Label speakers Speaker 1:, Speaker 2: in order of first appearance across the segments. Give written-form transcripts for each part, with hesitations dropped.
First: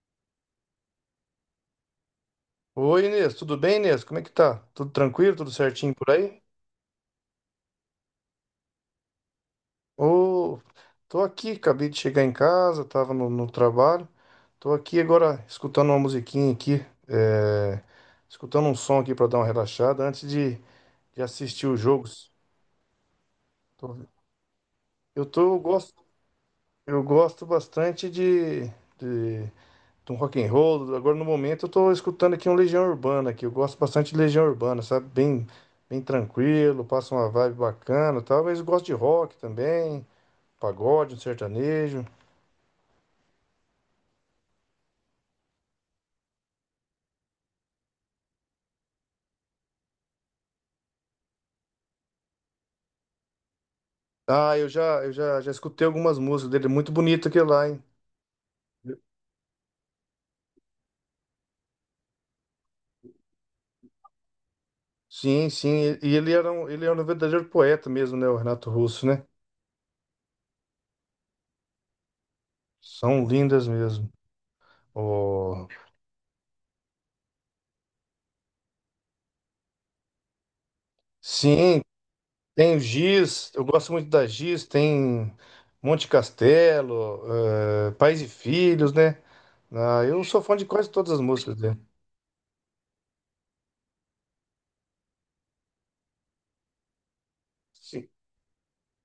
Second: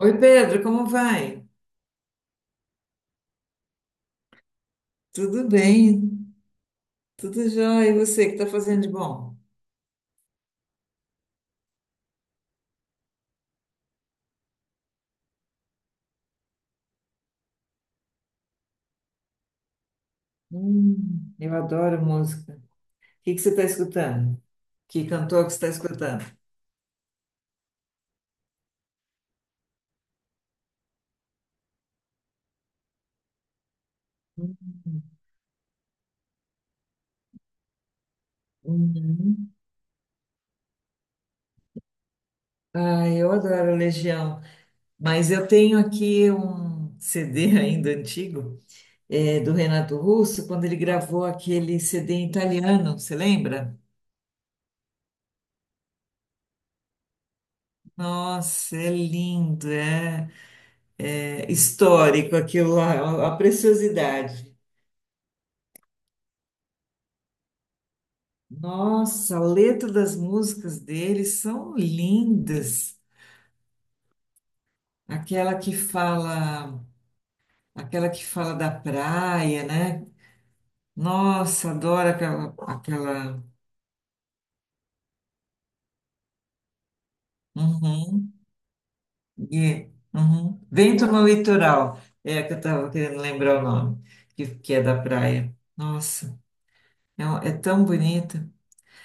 Speaker 1: Oi, Pedro, como vai?
Speaker 2: Oi, Inês, tudo bem, Inês? Como é que tá? Tudo tranquilo,
Speaker 1: Tudo
Speaker 2: tudo certinho por
Speaker 1: bem,
Speaker 2: aí?
Speaker 1: tudo jóia. E você, que está fazendo de bom?
Speaker 2: Ô, tô aqui, acabei de chegar em casa, tava no trabalho. Tô aqui agora escutando uma musiquinha aqui, é, escutando um som aqui pra dar uma relaxada antes de
Speaker 1: Eu
Speaker 2: assistir os
Speaker 1: adoro
Speaker 2: jogos.
Speaker 1: música. O que que você está
Speaker 2: Tô-
Speaker 1: escutando? Que
Speaker 2: Eu tô,
Speaker 1: cantor que você
Speaker 2: eu
Speaker 1: está
Speaker 2: gosto,
Speaker 1: escutando?
Speaker 2: eu gosto bastante de um rock and roll. Agora no momento eu tô escutando aqui um Legião Urbana que eu gosto bastante de Legião Urbana, sabe? Bem tranquilo, passa uma vibe bacana, e tal, mas eu gosto de rock
Speaker 1: Uhum.
Speaker 2: também, pagode, um sertanejo.
Speaker 1: Ah, eu adoro Legião, mas eu tenho aqui um CD ainda antigo, é, do Renato Russo, quando ele gravou aquele CD em italiano, você lembra?
Speaker 2: Ah, eu já escutei algumas músicas dele, muito bonito aquele lá, hein?
Speaker 1: Nossa, é lindo, é, é histórico aquilo lá, é uma preciosidade.
Speaker 2: Sim, sim, e ele era um verdadeiro poeta mesmo, né, o Renato Russo, né?
Speaker 1: Nossa, a letra das músicas deles são lindas.
Speaker 2: São lindas mesmo.
Speaker 1: Aquela
Speaker 2: Oh,
Speaker 1: que fala, aquela que fala da praia, né? Nossa,
Speaker 2: sim,
Speaker 1: adoro aquela,
Speaker 2: tem o
Speaker 1: aquela.
Speaker 2: Giz, eu gosto muito da Giz, tem Monte Castelo, Pais e
Speaker 1: Uhum,
Speaker 2: Filhos, né?
Speaker 1: e-
Speaker 2: Ah, eu sou fã
Speaker 1: uhum.
Speaker 2: de quase
Speaker 1: Vento
Speaker 2: todas as
Speaker 1: no
Speaker 2: músicas dele.
Speaker 1: litoral. É a que eu estava querendo lembrar o nome, que é da praia. Nossa, é, é tão
Speaker 2: Sim,
Speaker 1: bonita.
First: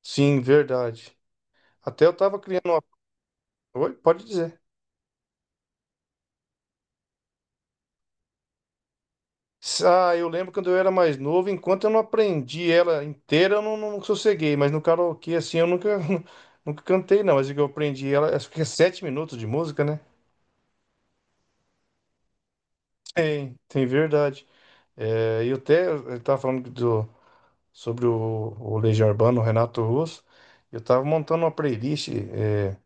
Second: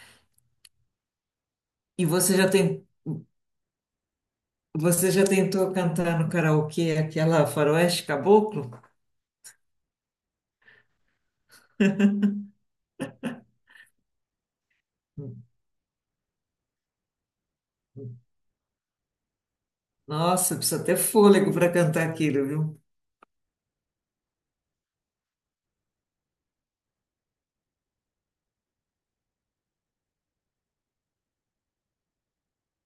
Speaker 2: sim, verdade.
Speaker 1: E
Speaker 2: Até eu
Speaker 1: você
Speaker 2: tava
Speaker 1: já
Speaker 2: criando uma.
Speaker 1: tem,
Speaker 2: Oi, pode dizer.
Speaker 1: você já tentou cantar no karaokê aquela Faroeste Caboclo?
Speaker 2: Ah, eu lembro quando eu era mais novo, enquanto eu não aprendi ela inteira, eu não sosseguei, mas no karaokê, assim, eu nunca, nunca cantei, não. Mas o que eu aprendi ela, acho que é 7 minutos de música, né?
Speaker 1: Nossa, precisa ter fôlego para cantar aquilo, viu?
Speaker 2: Tem verdade. É, e eu até eu tava falando do, sobre o Legião Urbana, o Renato Russo. Eu tava montando uma playlist,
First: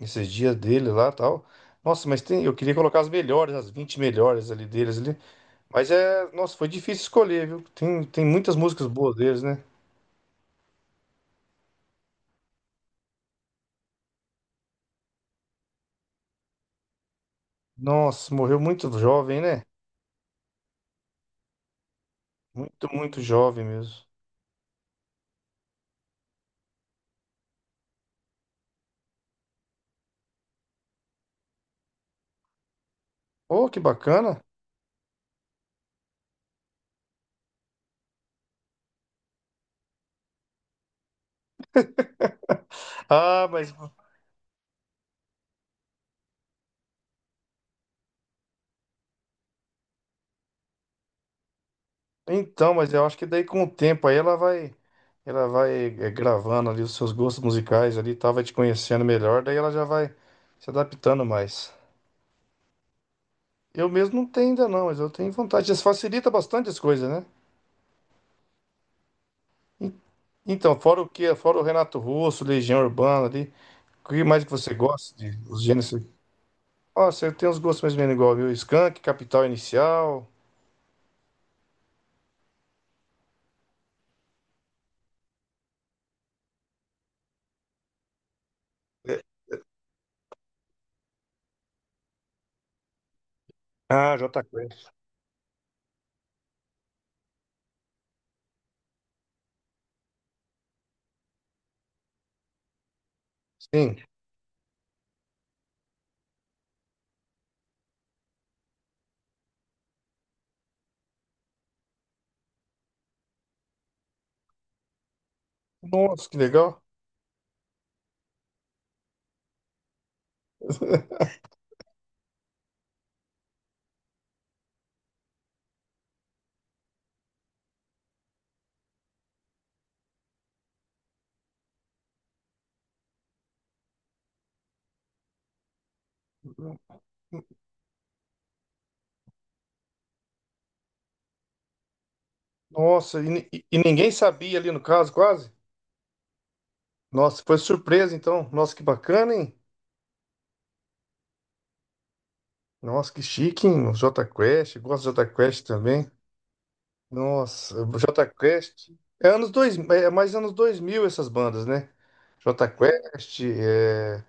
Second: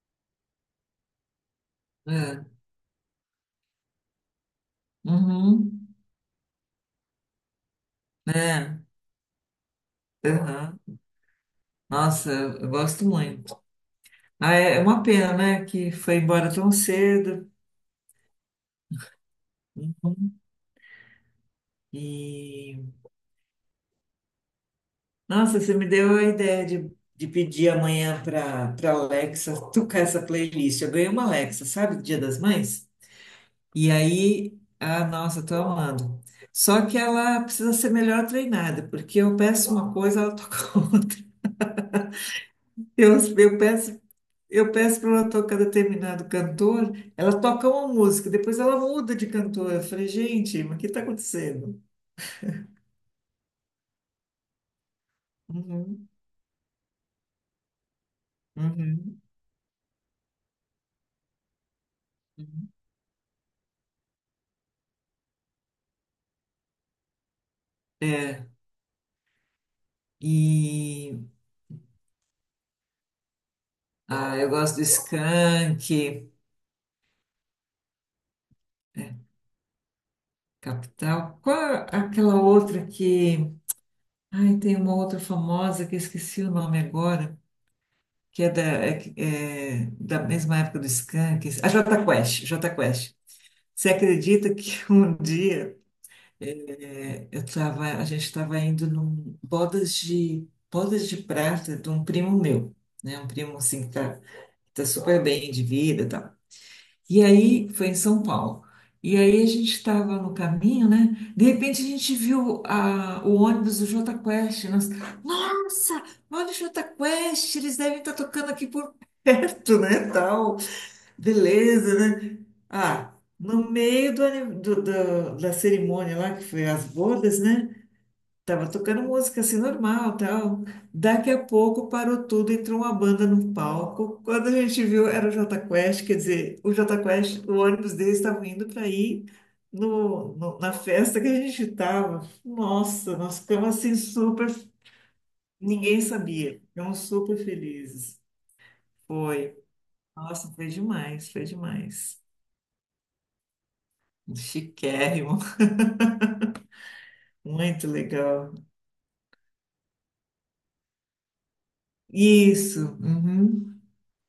Speaker 2: esses dias dele lá tal. Nossa, mas tem,
Speaker 1: É.
Speaker 2: eu queria colocar as melhores, as 20 melhores ali deles ali.
Speaker 1: Uhum.
Speaker 2: Mas é, nossa, foi difícil escolher, viu? Tem muitas
Speaker 1: É.
Speaker 2: músicas boas deles, né?
Speaker 1: Aham. Nossa, eu gosto muito. Ah, é uma pena, né? Que foi embora tão cedo.
Speaker 2: Nossa, morreu muito jovem, né?
Speaker 1: Uhum. E
Speaker 2: Muito, muito jovem mesmo.
Speaker 1: nossa, você me deu a ideia de pedir amanhã para Alexa tocar essa playlist. Eu ganhei uma Alexa, sabe, do Dia das Mães?
Speaker 2: Oh, que
Speaker 1: E
Speaker 2: bacana.
Speaker 1: aí, ah, nossa, tô amando. Só que ela precisa ser melhor treinada, porque eu peço uma coisa, ela toca outra. Eu,
Speaker 2: Ah,
Speaker 1: eu
Speaker 2: mas
Speaker 1: peço. Eu peço para ela tocar determinado cantor, ela toca uma música, depois ela muda de cantor. Eu falei, gente, mas o que está acontecendo?
Speaker 2: Então, mas eu acho que daí com o tempo aí ela vai
Speaker 1: Uhum,
Speaker 2: gravando ali os seus gostos musicais ali, e tal, vai te conhecendo
Speaker 1: uhum,
Speaker 2: melhor, daí ela já vai se adaptando mais.
Speaker 1: uhum.
Speaker 2: Eu mesmo não tenho ainda não, mas eu tenho vontade. Isso facilita bastante as coisas, né?
Speaker 1: É,
Speaker 2: En- Então,
Speaker 1: e
Speaker 2: fora o Renato Russo, Legião Urbana ali, o que
Speaker 1: ah,
Speaker 2: mais
Speaker 1: eu
Speaker 2: que você
Speaker 1: gosto do
Speaker 2: gosta de os
Speaker 1: Skank,
Speaker 2: gêneros? Nossa, eu tenho uns gostos mais ou menos igual, viu? Skank,
Speaker 1: é,
Speaker 2: Capital Inicial.
Speaker 1: Capital. Qual é aquela outra que. Ai, tem uma outra famosa que eu esqueci o nome agora, que é da,
Speaker 2: É.
Speaker 1: é da mesma época do Skank. A Jota Quest, Jota Quest. Você
Speaker 2: Ah, Jota
Speaker 1: acredita que
Speaker 2: Quest.
Speaker 1: um dia. É, eu tava, a gente estava indo num bodas de prata de um primo meu, né? Um primo assim que
Speaker 2: Sim.
Speaker 1: tá, tá super bem de vida, e tal. E aí foi em São Paulo. E aí a gente estava no caminho, né? De repente a gente viu a, o ônibus do Jota Quest. Nós, nossa,
Speaker 2: Nossa, que
Speaker 1: olha o
Speaker 2: legal.
Speaker 1: Jota Quest, eles devem estar tocando aqui por perto, né? Tal, beleza, né? Ah, no meio do, da cerimônia lá que foi as bodas, né? Tava tocando música assim normal, tal. Daqui a pouco parou tudo, entrou uma banda no palco. Quando a gente viu, era o Jota Quest, quer dizer, o Jota Quest, o ônibus deles estava indo para ir no, na festa que a gente estava. Nossa,
Speaker 2: Nossa, e,
Speaker 1: nós
Speaker 2: ni- e
Speaker 1: ficamos
Speaker 2: e
Speaker 1: assim
Speaker 2: ninguém
Speaker 1: super,
Speaker 2: sabia ali no caso, quase.
Speaker 1: ninguém sabia. Ficamos super
Speaker 2: Nossa, foi surpresa
Speaker 1: felizes.
Speaker 2: então. Nossa, que bacana,
Speaker 1: Foi.
Speaker 2: hein?
Speaker 1: Nossa, foi demais, foi demais.
Speaker 2: Nossa, que chique, hein? O Jota Quest, eu gosto do Jota
Speaker 1: Chiquérrimo,
Speaker 2: Quest também. Nossa,
Speaker 1: muito
Speaker 2: o Jota
Speaker 1: legal.
Speaker 2: Quest. É anos dois é é mais anos 2000 essas bandas, né? Jota
Speaker 1: Isso.
Speaker 2: Quest,
Speaker 1: Uhum.
Speaker 2: é,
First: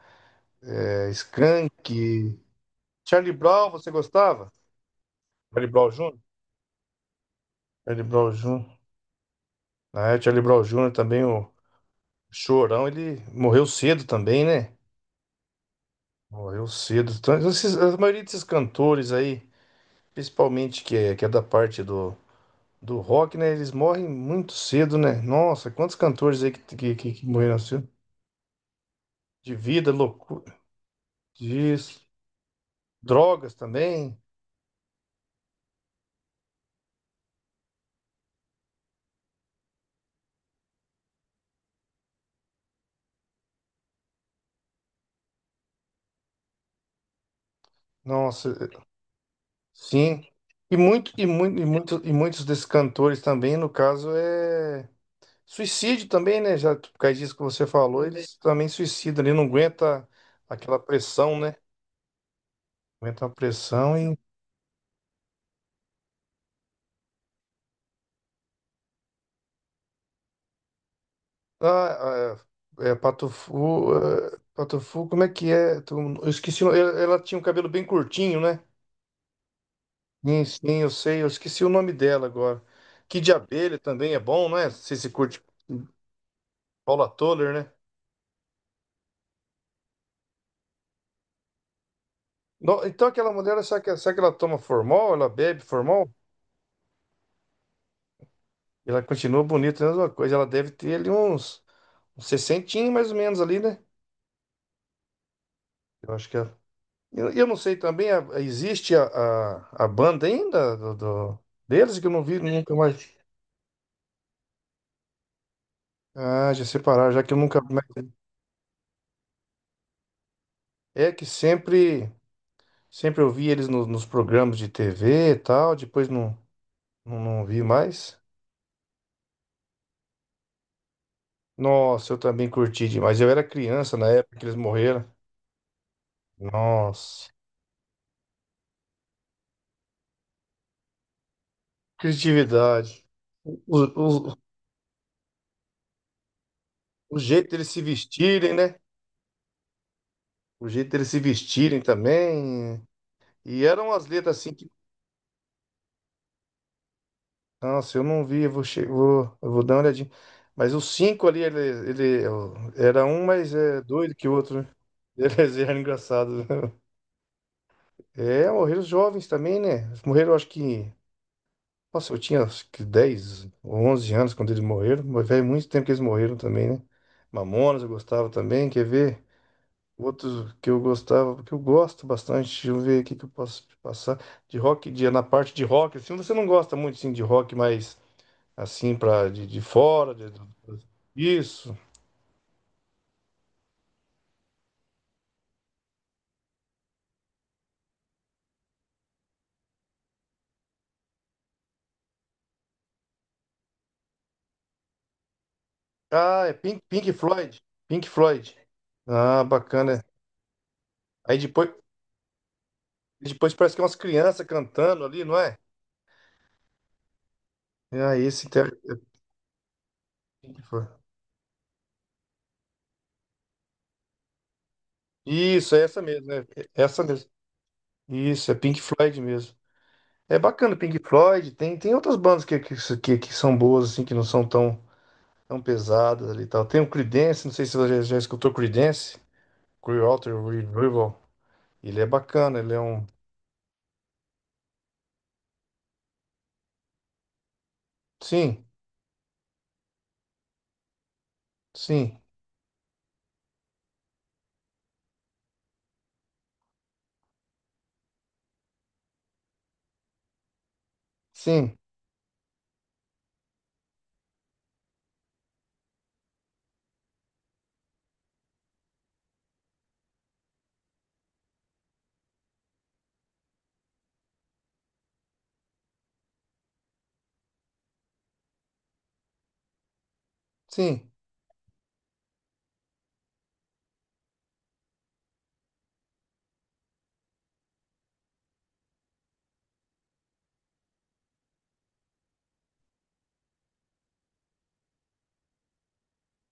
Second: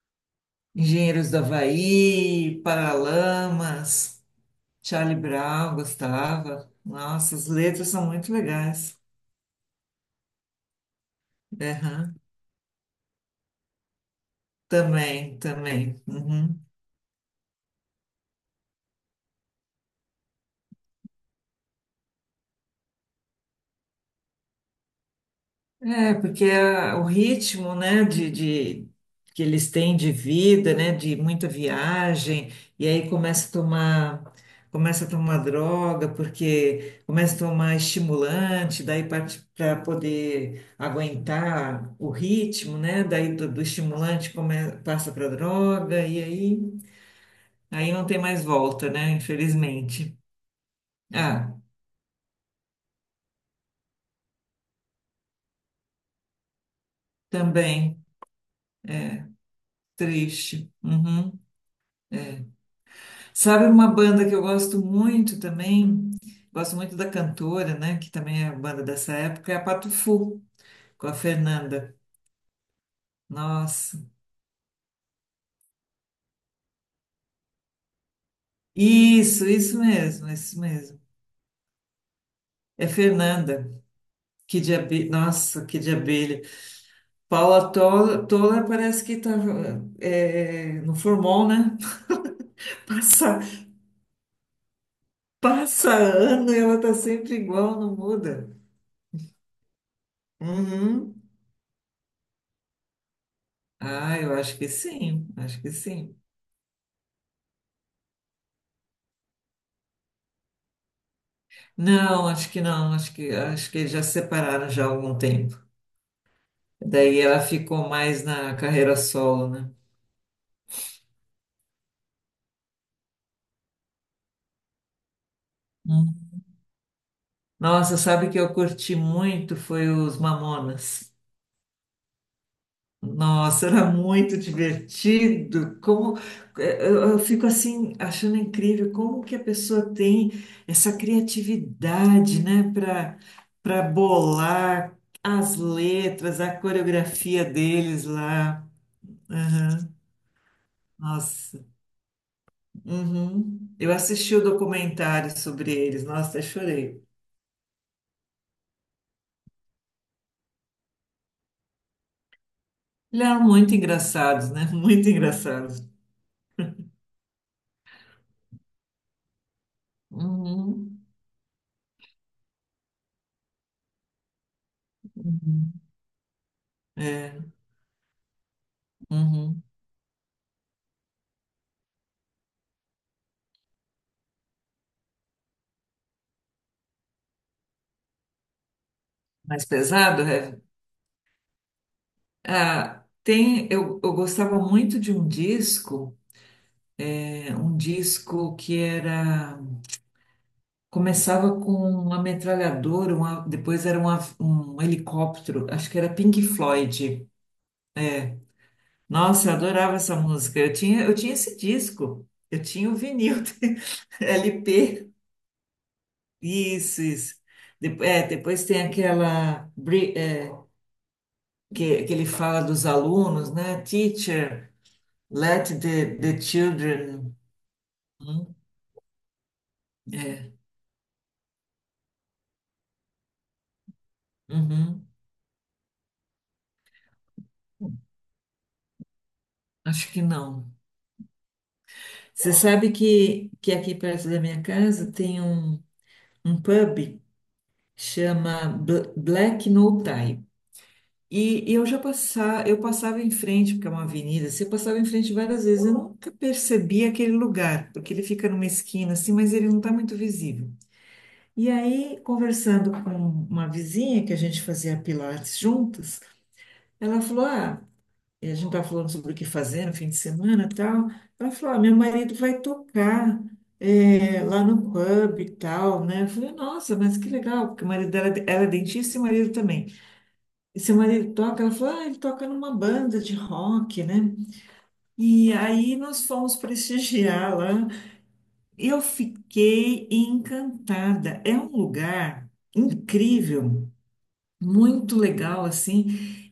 Speaker 2: é,
Speaker 1: Engenheiros do
Speaker 2: Skank,
Speaker 1: Havaí,
Speaker 2: Charlie Brown, você
Speaker 1: Paralamas,
Speaker 2: gostava?
Speaker 1: Charlie
Speaker 2: Charlie
Speaker 1: Brown,
Speaker 2: Brown Jr.?
Speaker 1: gostava. Nossa, as letras
Speaker 2: Charlie
Speaker 1: são
Speaker 2: Brown
Speaker 1: muito
Speaker 2: Jr.
Speaker 1: legais.
Speaker 2: Ah, é, Charlie Brown Jr. também, o
Speaker 1: Aham,
Speaker 2: Chorão, ele morreu cedo também, né?
Speaker 1: também, também. Uhum.
Speaker 2: Morreu cedo. Então, a maioria desses cantores aí, principalmente que é da parte do rock, né? Eles morrem muito cedo, né? Nossa, quantos
Speaker 1: É,
Speaker 2: cantores
Speaker 1: porque
Speaker 2: aí que, que,
Speaker 1: o
Speaker 2: que, que morreram
Speaker 1: ritmo,
Speaker 2: assim?
Speaker 1: né, que
Speaker 2: De
Speaker 1: eles
Speaker 2: vida,
Speaker 1: têm de
Speaker 2: loucura,
Speaker 1: vida, né, de muita
Speaker 2: disso,
Speaker 1: viagem, e aí
Speaker 2: drogas também.
Speaker 1: começa a tomar droga, porque começa a tomar estimulante, daí parte para poder aguentar o ritmo, né, daí do, do estimulante come, passa para droga, e aí, aí não tem mais
Speaker 2: Nossa,
Speaker 1: volta, né, infelizmente.
Speaker 2: sim. E muito, e
Speaker 1: Ah,
Speaker 2: muito, e muito, e muitos desses cantores também, no caso, é suicídio também, né? Já por causa disso que você
Speaker 1: também,
Speaker 2: falou, eles também suicidam ali, não aguenta
Speaker 1: triste.
Speaker 2: aquela pressão,
Speaker 1: Uhum.
Speaker 2: né?
Speaker 1: É.
Speaker 2: Aguenta a
Speaker 1: Sabe uma
Speaker 2: pressão.
Speaker 1: banda que eu gosto muito também? Gosto muito da cantora, né? Que também é banda dessa época, é a Patufu, com a Fernanda.
Speaker 2: Ah, Patufu,
Speaker 1: Nossa.
Speaker 2: como é que é? Eu esqueci, ela tinha um cabelo bem curtinho, né?
Speaker 1: Isso mesmo,
Speaker 2: Sim,
Speaker 1: isso
Speaker 2: sim, eu
Speaker 1: mesmo.
Speaker 2: sei, eu esqueci o nome dela agora.
Speaker 1: É
Speaker 2: Que de
Speaker 1: Fernanda.
Speaker 2: abelha também é bom, não
Speaker 1: Que
Speaker 2: é?
Speaker 1: de
Speaker 2: Se
Speaker 1: abelha.
Speaker 2: curte
Speaker 1: Nossa, que de abelha.
Speaker 2: Paula Toller, né?
Speaker 1: Paula Toller, Toller parece que tá é, no formol, né?
Speaker 2: Então aquela
Speaker 1: Passa,
Speaker 2: mulher, será que ela toma formol? Ela bebe
Speaker 1: passa
Speaker 2: formol?
Speaker 1: ano e ela tá sempre igual, não muda.
Speaker 2: Ela continua bonita, é a mesma coisa. Ela deve ter ali
Speaker 1: Uhum.
Speaker 2: uns 60 mais ou menos ali, né?
Speaker 1: Ah, eu acho que sim, acho que
Speaker 2: Eu
Speaker 1: sim.
Speaker 2: acho que ela. Eu não sei também, existe a banda ainda deles que eu não
Speaker 1: Não,
Speaker 2: vi
Speaker 1: acho que
Speaker 2: nunca
Speaker 1: não,
Speaker 2: mais.
Speaker 1: acho que eles já se separaram já há algum tempo.
Speaker 2: Ah, já separaram,
Speaker 1: Daí
Speaker 2: já que eu
Speaker 1: ela
Speaker 2: nunca. Mas
Speaker 1: ficou mais na carreira solo, né?
Speaker 2: é que sempre eu vi eles nos programas de TV e tal, depois
Speaker 1: Hum.
Speaker 2: não vi
Speaker 1: Nossa,
Speaker 2: mais.
Speaker 1: sabe que eu curti muito foi os Mamonas.
Speaker 2: Nossa, eu também curti demais. Eu era
Speaker 1: Nossa, era
Speaker 2: criança na época
Speaker 1: muito
Speaker 2: que eles morreram.
Speaker 1: divertido. Como eh, eu
Speaker 2: Nossa,
Speaker 1: fico assim achando incrível como que a pessoa tem essa criatividade, né,
Speaker 2: criatividade.
Speaker 1: para
Speaker 2: O, o, o
Speaker 1: bolar as letras, a
Speaker 2: o
Speaker 1: coreografia
Speaker 2: jeito deles se
Speaker 1: deles
Speaker 2: vestirem,
Speaker 1: lá.
Speaker 2: né?
Speaker 1: Né?
Speaker 2: O jeito deles se
Speaker 1: Nossa.
Speaker 2: vestirem também. E
Speaker 1: Uhum. Eu
Speaker 2: eram as
Speaker 1: assisti
Speaker 2: letras
Speaker 1: o
Speaker 2: assim que.
Speaker 1: documentário sobre eles, nossa, até chorei.
Speaker 2: Nossa, eu não vi, eu vou dar uma olhadinha. Mas os cinco ali, ele era um
Speaker 1: Eles eram
Speaker 2: mais
Speaker 1: muito
Speaker 2: doido que o
Speaker 1: engraçados,
Speaker 2: outro,
Speaker 1: né?
Speaker 2: né?
Speaker 1: Muito
Speaker 2: Beleza, era
Speaker 1: engraçados.
Speaker 2: engraçado. É, morreram os jovens também, né? Morreram, acho que.
Speaker 1: Uhum.
Speaker 2: Nossa, eu tinha acho que 10 ou 11 anos quando eles morreram. Mas faz muito
Speaker 1: Uhum.
Speaker 2: tempo que eles morreram também, né?
Speaker 1: É.
Speaker 2: Mamonas eu gostava também, quer ver?
Speaker 1: Uhum.
Speaker 2: Outros que eu gostava, que eu gosto bastante. Deixa eu ver aqui que eu posso te passar. De rock, na parte de rock, assim, você não gosta muito assim, de rock, mas assim, pra, de
Speaker 1: Mais
Speaker 2: fora,
Speaker 1: pesado, é?
Speaker 2: isso.
Speaker 1: Ah, tem, eu gostava muito de um disco, é, um disco que era. Começava com uma metralhadora, uma, depois era um um helicóptero, acho que era Pink
Speaker 2: Ah, é Pink
Speaker 1: Floyd.
Speaker 2: Floyd. Pink Floyd. Ah,
Speaker 1: Nossa, eu adorava
Speaker 2: bacana.
Speaker 1: essa música. Eu tinha
Speaker 2: Aí
Speaker 1: esse
Speaker 2: depois.
Speaker 1: disco. Eu tinha o
Speaker 2: E
Speaker 1: vinil
Speaker 2: depois parece que é umas crianças cantando
Speaker 1: LP.
Speaker 2: ali, não é?
Speaker 1: Isso, isso.
Speaker 2: Ah, esse
Speaker 1: Depois
Speaker 2: então
Speaker 1: tem
Speaker 2: é
Speaker 1: aquela
Speaker 2: Pink Floyd.
Speaker 1: que, ele fala dos alunos, né? Teacher, let
Speaker 2: Isso, é essa
Speaker 1: the,
Speaker 2: mesmo,
Speaker 1: the
Speaker 2: né? É essa mesmo.
Speaker 1: children.
Speaker 2: Isso,
Speaker 1: Hum,
Speaker 2: é Pink Floyd mesmo. É
Speaker 1: é,
Speaker 2: bacana, Pink Floyd. Tem outras bandas que são boas, assim, que não são
Speaker 1: uhum.
Speaker 2: tão pesadas ali e tal. Tem o Creedence, não sei se você já escutou Creedence.
Speaker 1: Acho que
Speaker 2: Clearwater
Speaker 1: não.
Speaker 2: Revival. Ele é
Speaker 1: Você
Speaker 2: bacana, ele é
Speaker 1: sabe
Speaker 2: um...
Speaker 1: que aqui perto da minha casa tem um, um pub chama
Speaker 2: Sim,
Speaker 1: Black No. E eu já
Speaker 2: sim,
Speaker 1: passava, eu passava em frente, porque é uma avenida, você passava em frente várias vezes, eu nunca percebi aquele lugar, porque ele fica numa esquina assim, mas ele não está muito visível. E
Speaker 2: sim,
Speaker 1: aí, conversando com uma vizinha que a gente fazia pilates juntas, ela falou: ah, e a gente estava falando sobre o que fazer no fim de semana e tal. Ela falou: ah, meu marido vai tocar eh, lá no pub e tal, né? Eu falei: nossa, mas que legal, porque o marido dela, ela é dentista e o marido também. E seu
Speaker 2: sim.
Speaker 1: marido toca? Ela falou, ah, ele toca numa banda de rock, né? E aí nós fomos prestigiar lá. Eu fiquei encantada. É um lugar incrível, muito legal, assim.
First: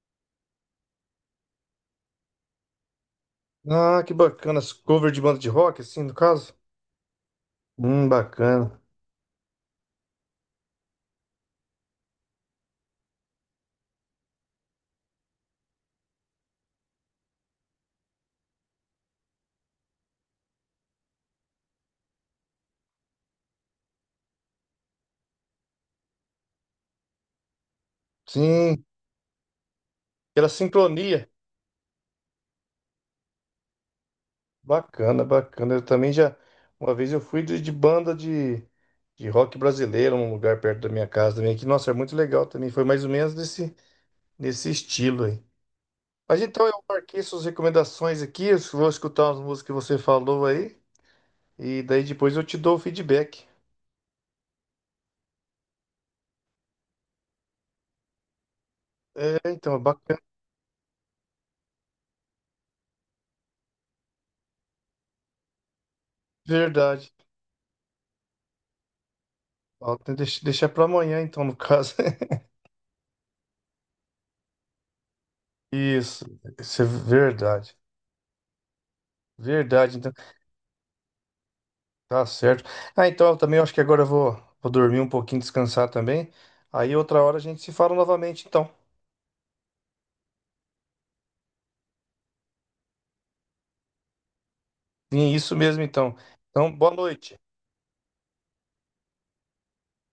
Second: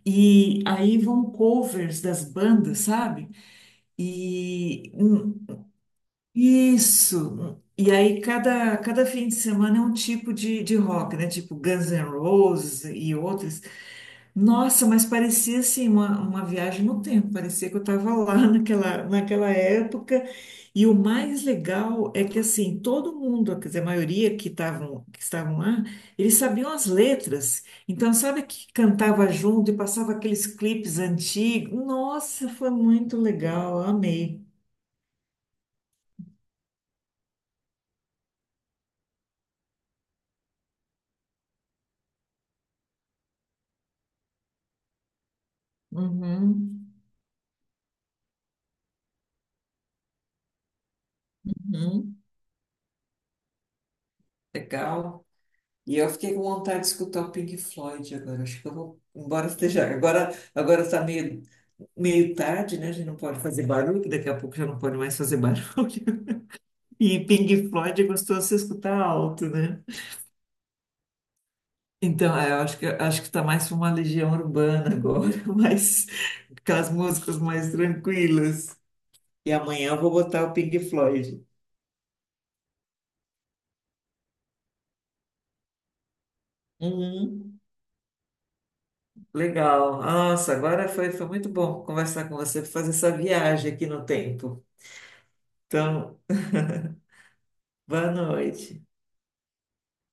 Speaker 1: E aí vão covers das bandas, sabe?
Speaker 2: Ah, que bacana. As
Speaker 1: E
Speaker 2: Cover de banda de rock, assim, no caso.
Speaker 1: isso. E aí cada,
Speaker 2: Bacana.
Speaker 1: cada fim de semana é um tipo de rock, né? Tipo Guns N' Roses e outros. Nossa, mas parecia assim uma viagem no tempo, parecia que eu estava lá naquela, naquela época. E o mais legal é que assim, todo mundo, quer dizer, a maioria que estavam lá, eles sabiam as letras. Então, sabe que
Speaker 2: Sim,
Speaker 1: cantava junto e passava aqueles
Speaker 2: pela
Speaker 1: clipes
Speaker 2: sincronia.
Speaker 1: antigos? Nossa, foi muito legal, amei.
Speaker 2: Bacana, bacana. Eu também já. Uma vez eu fui de banda de rock brasileiro, num lugar perto da minha casa também, que, nossa, é muito legal também. Foi mais ou menos nesse estilo aí. Mas então eu
Speaker 1: Uhum,
Speaker 2: marquei suas recomendações aqui, eu vou escutar as músicas que você falou aí, e daí
Speaker 1: uhum,
Speaker 2: depois eu te dou o feedback.
Speaker 1: legal. E eu fiquei com vontade de escutar o Pink Floyd agora. Acho que eu vou,
Speaker 2: É,
Speaker 1: embora
Speaker 2: então, é
Speaker 1: esteja.
Speaker 2: bacana,
Speaker 1: Agora, agora tá meio, meio tarde, né? A gente não pode fazer barulho, daqui a pouco já não pode mais fazer barulho.
Speaker 2: verdade.
Speaker 1: E Pink Floyd é gostoso de se escutar alto, né?
Speaker 2: Falta deixar para amanhã, então, no caso.
Speaker 1: Então, é, eu acho que tá mais para uma legião urbana agora, mas
Speaker 2: Isso,
Speaker 1: com
Speaker 2: isso é
Speaker 1: as músicas mais
Speaker 2: verdade.
Speaker 1: tranquilas. E amanhã
Speaker 2: Verdade,
Speaker 1: eu vou
Speaker 2: então.
Speaker 1: botar o Pink Floyd.
Speaker 2: Tá certo. Ah, então eu também acho que agora vou dormir um pouquinho, descansar também. Aí outra hora a
Speaker 1: Uhum.
Speaker 2: gente se fala novamente, então.
Speaker 1: Legal. Nossa, agora foi, foi muito bom conversar com você, fazer essa viagem aqui no tempo.
Speaker 2: E é isso mesmo, então.
Speaker 1: Então,
Speaker 2: Então, boa noite.
Speaker 1: boa noite.